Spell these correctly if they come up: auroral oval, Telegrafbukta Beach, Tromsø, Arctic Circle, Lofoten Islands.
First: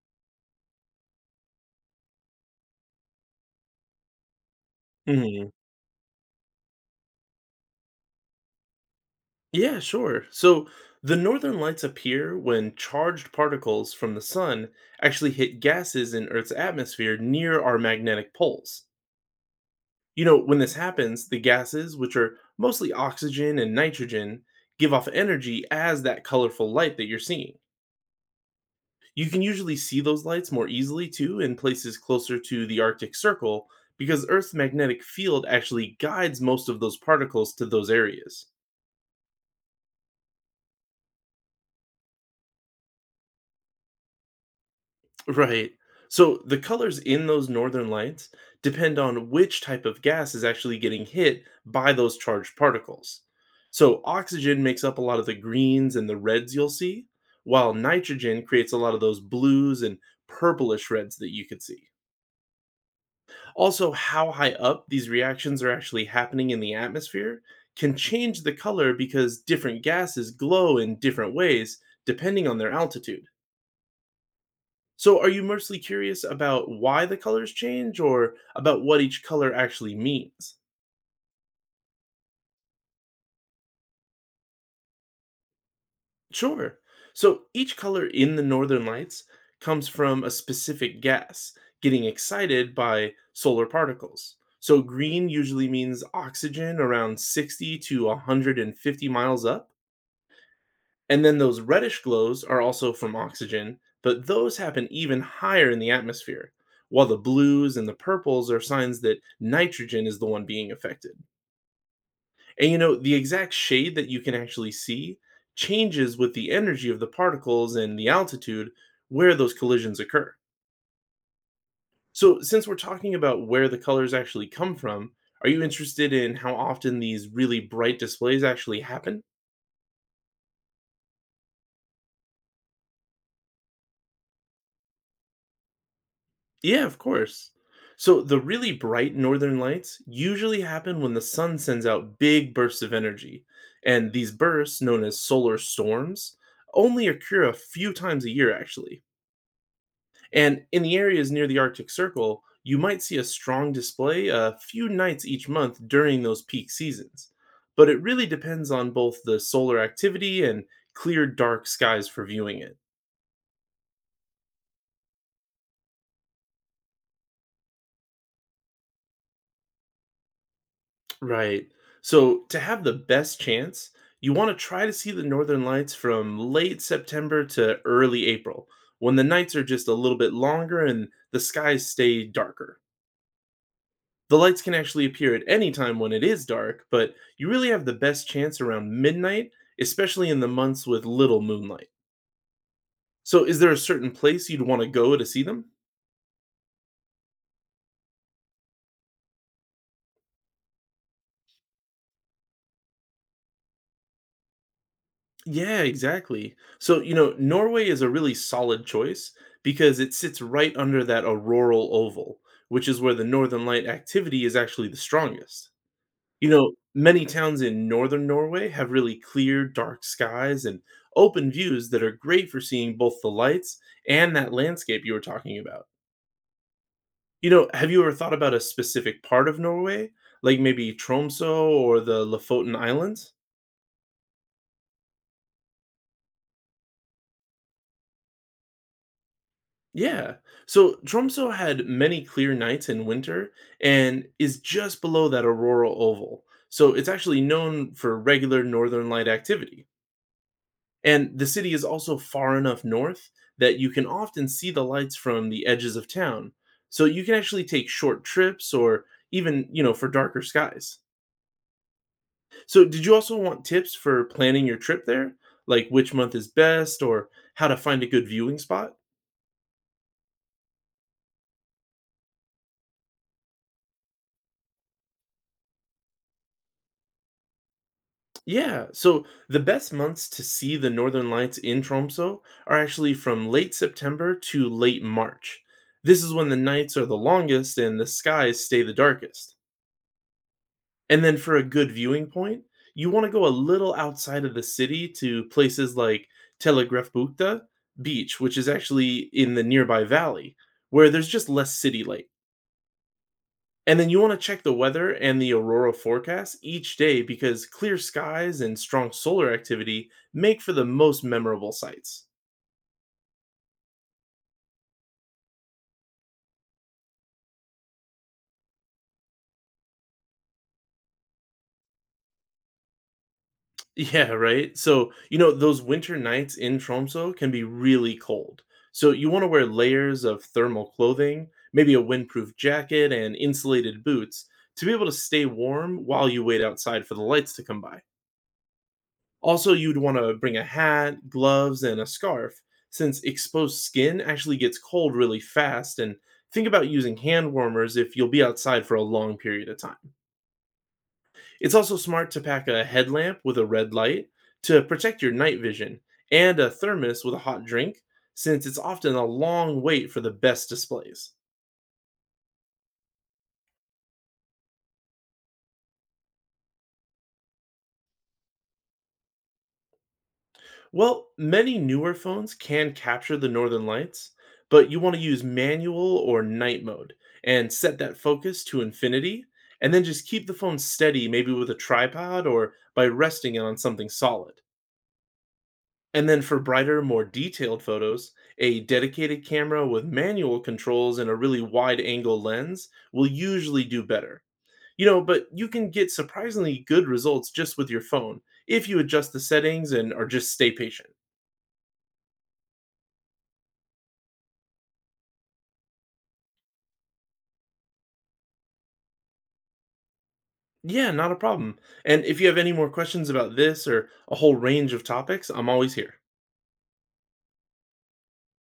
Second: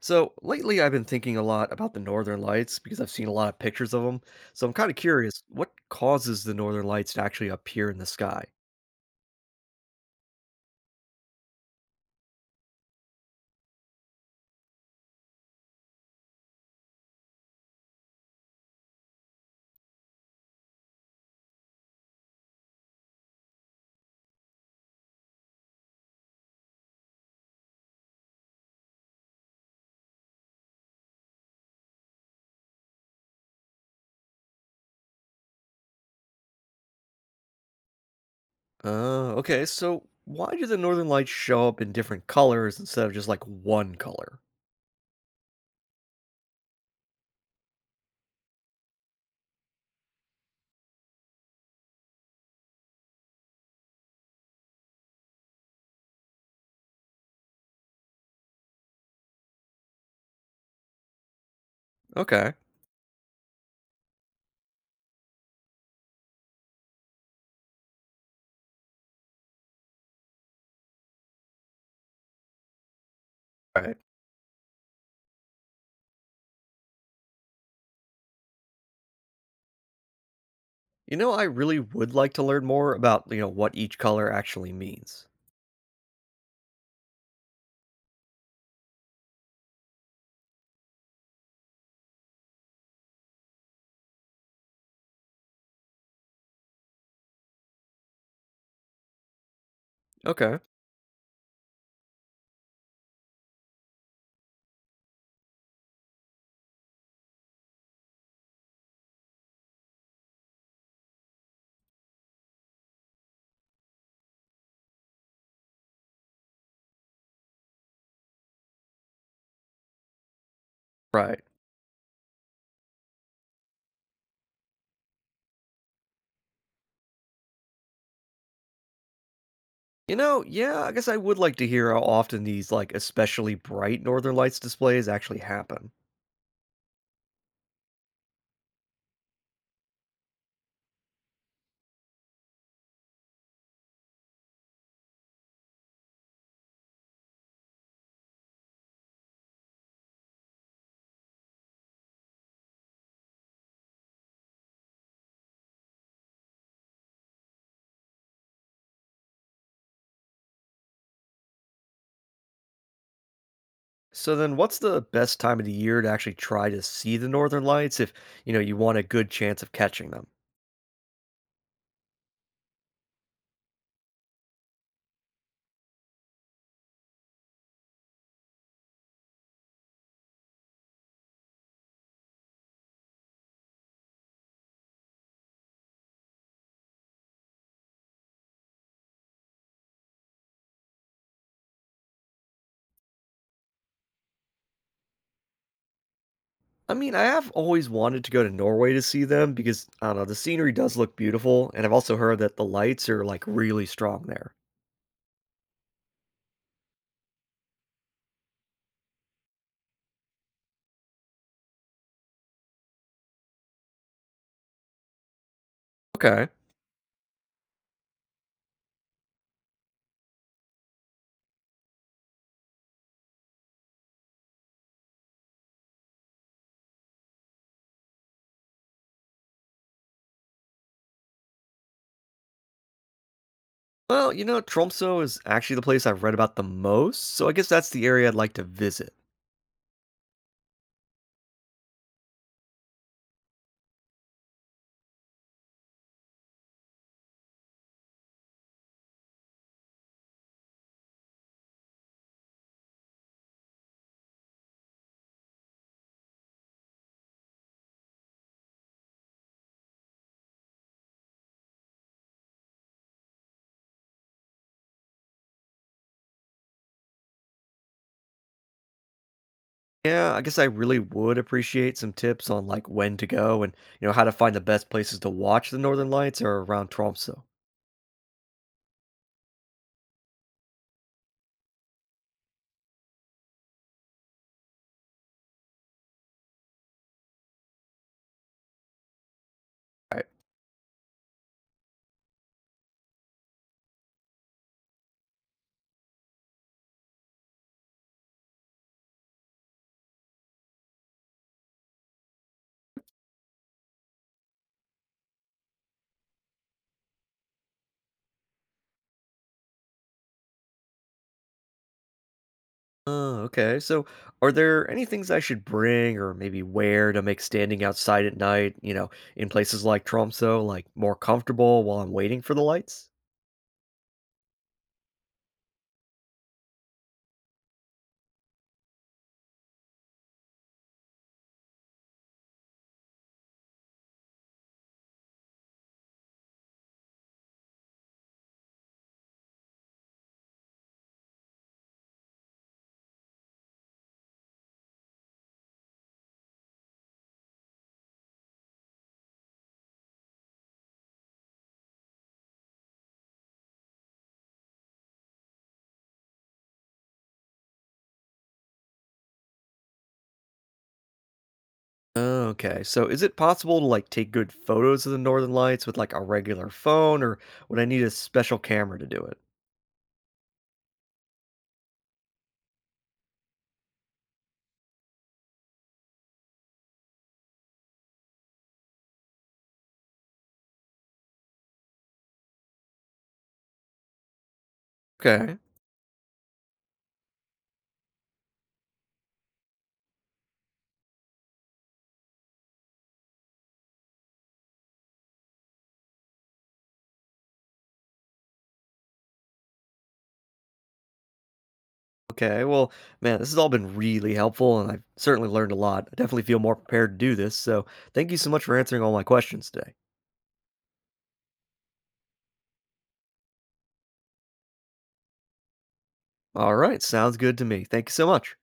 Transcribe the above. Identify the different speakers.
Speaker 1: So lately, I've been thinking a lot about the Northern Lights because I've seen a lot of pictures of them. So I'm kind of curious,
Speaker 2: Mhm.
Speaker 1: what causes the Northern Lights to actually appear in the sky?
Speaker 2: Yeah, sure. So the northern lights appear when charged particles from the sun actually hit gases in Earth's atmosphere near our magnetic poles. When this happens, the gases, which are mostly oxygen and nitrogen, give off energy as that colorful light that you're seeing. You can usually see those lights more easily too in places closer to the Arctic Circle because Earth's magnetic field actually guides most of those particles to those areas.
Speaker 1: Okay. So why do the Northern Lights show up in different colors instead of just like one color?
Speaker 2: Right. So the colors in those northern lights depend on which type of gas is actually getting hit by those charged particles. So oxygen makes up a lot of the greens and the reds you'll see, while nitrogen creates a lot of those blues and purplish reds that you could see.
Speaker 1: Okay.
Speaker 2: Also, how high up these reactions are actually happening in the atmosphere can change the color because different gases glow in different ways depending on their altitude.
Speaker 1: All right.
Speaker 2: So, are you mostly curious about why the colors change or about what each color actually means?
Speaker 1: You know, I really would like to learn more about what each color actually means.
Speaker 2: Sure. So, each color in the northern lights comes from a specific gas getting excited by solar particles. So, green usually means oxygen around 60 to 150 miles up.
Speaker 1: Okay.
Speaker 2: And then those reddish glows are also from oxygen, but those happen even higher in the atmosphere, while the blues and the purples are signs that nitrogen is the one being affected. The exact shade that you can actually see changes with the energy of the particles and the altitude where those collisions occur.
Speaker 1: Right.
Speaker 2: So, since we're talking about where the colors actually come from, are you interested in how often these really bright displays actually happen?
Speaker 1: You know, yeah, I guess I would like to hear how often these like especially bright Northern Lights displays actually happen.
Speaker 2: Yeah, of course. So, the really bright northern lights usually happen when the sun sends out big bursts of energy. And these bursts, known as solar storms, only occur a few times a year, actually. And in the areas near the Arctic Circle, you might see a strong display a few nights each month during those peak seasons. But it really depends on both the solar activity and clear, dark skies for viewing it.
Speaker 1: So then what's the best time of the year to actually try to see the northern lights if, you know, you want a good chance of catching them?
Speaker 2: Right. So, to have the best chance, you want to try to see the northern lights from late September to early April, when the nights are just a little bit longer and the skies stay darker. The lights can actually appear at any time when it is dark, but you really have the best chance around midnight, especially in the months with little moonlight. So, is there a certain place you'd want to go to see them?
Speaker 1: I mean, I have always wanted to go to Norway to see them because I don't know, the scenery does look beautiful, and I've also heard that the lights are like really strong there.
Speaker 2: Yeah, exactly. So, Norway is a really solid choice because it sits right under that auroral oval, which is where the northern light activity is actually the strongest.
Speaker 1: Okay.
Speaker 2: Many towns in northern Norway have really clear, dark skies and open views that are great for seeing both the lights and that landscape you were talking about. Have you ever thought about a specific part of Norway, like maybe Tromsø or the Lofoten Islands?
Speaker 1: Well, you know, Tromsø is actually the place I've read about the most, so I guess that's the area I'd like to visit.
Speaker 2: Yeah. So Tromsø had many clear nights in winter and is just below that auroral oval. So it's actually known for regular northern light activity. And the city is also far enough north that you can often see the lights from the edges of town. So you can actually take short trips or even, for darker skies. So did you also want tips for planning your trip there? Like which month is best or how to find a good viewing spot?
Speaker 1: Yeah, I guess I really would appreciate some tips on like when to go and, you know, how to find the best places to watch the northern lights or around Tromsø.
Speaker 2: Yeah, so the best months to see the northern lights in Tromso are actually from late September to late March. This is when the nights are the longest and the skies stay the darkest.
Speaker 1: Right.
Speaker 2: And then for a good viewing point, you wanna go a little outside of the city to places like Telegrafbukta Beach, which is actually in the nearby valley, where there's just less city light. And then you wanna check the weather and the aurora forecast each day because clear skies and strong solar activity make for the most memorable sights.
Speaker 1: Oh, okay. So, are there any things I should bring or maybe wear to make standing outside at night, you know, in places like Tromso, like more comfortable while I'm waiting for the lights?
Speaker 2: Yeah, right? So, those winter nights in Tromso can be really cold. So, you want to wear layers of thermal clothing, maybe a windproof jacket, and insulated boots to be able to stay warm while you wait outside for the lights to come by. Also, you'd want to bring a hat, gloves, and a scarf, since exposed skin actually gets cold really fast. And think about using hand warmers if you'll be outside for a long period of time. It's also smart to pack a headlamp with a red light to protect your night vision and a thermos with a hot drink, since it's often a long wait for the best displays.
Speaker 1: Oh, okay. So, is it possible to like take good photos of the northern lights with like a regular phone or would I need a special camera to do it?
Speaker 2: Well, many newer phones can capture the northern lights, but you want to use manual or night mode and set that focus to infinity, and then just keep the phone steady, maybe with a tripod or by resting it on something solid.
Speaker 1: Okay.
Speaker 2: And then for brighter, more detailed photos, a dedicated camera with manual controls and a really wide angle lens will usually do better. But you can get surprisingly good results just with your phone if you adjust the settings and or just stay patient.
Speaker 1: Okay. Well, man, this has all been really helpful and I've certainly learned a lot. I definitely feel more prepared to do this. So, thank you so much for answering all my questions today.
Speaker 2: Yeah, not a problem. And if you have any more questions about this or a whole range of topics, I'm always here.
Speaker 1: All right. Sounds good to me. Thank you so much.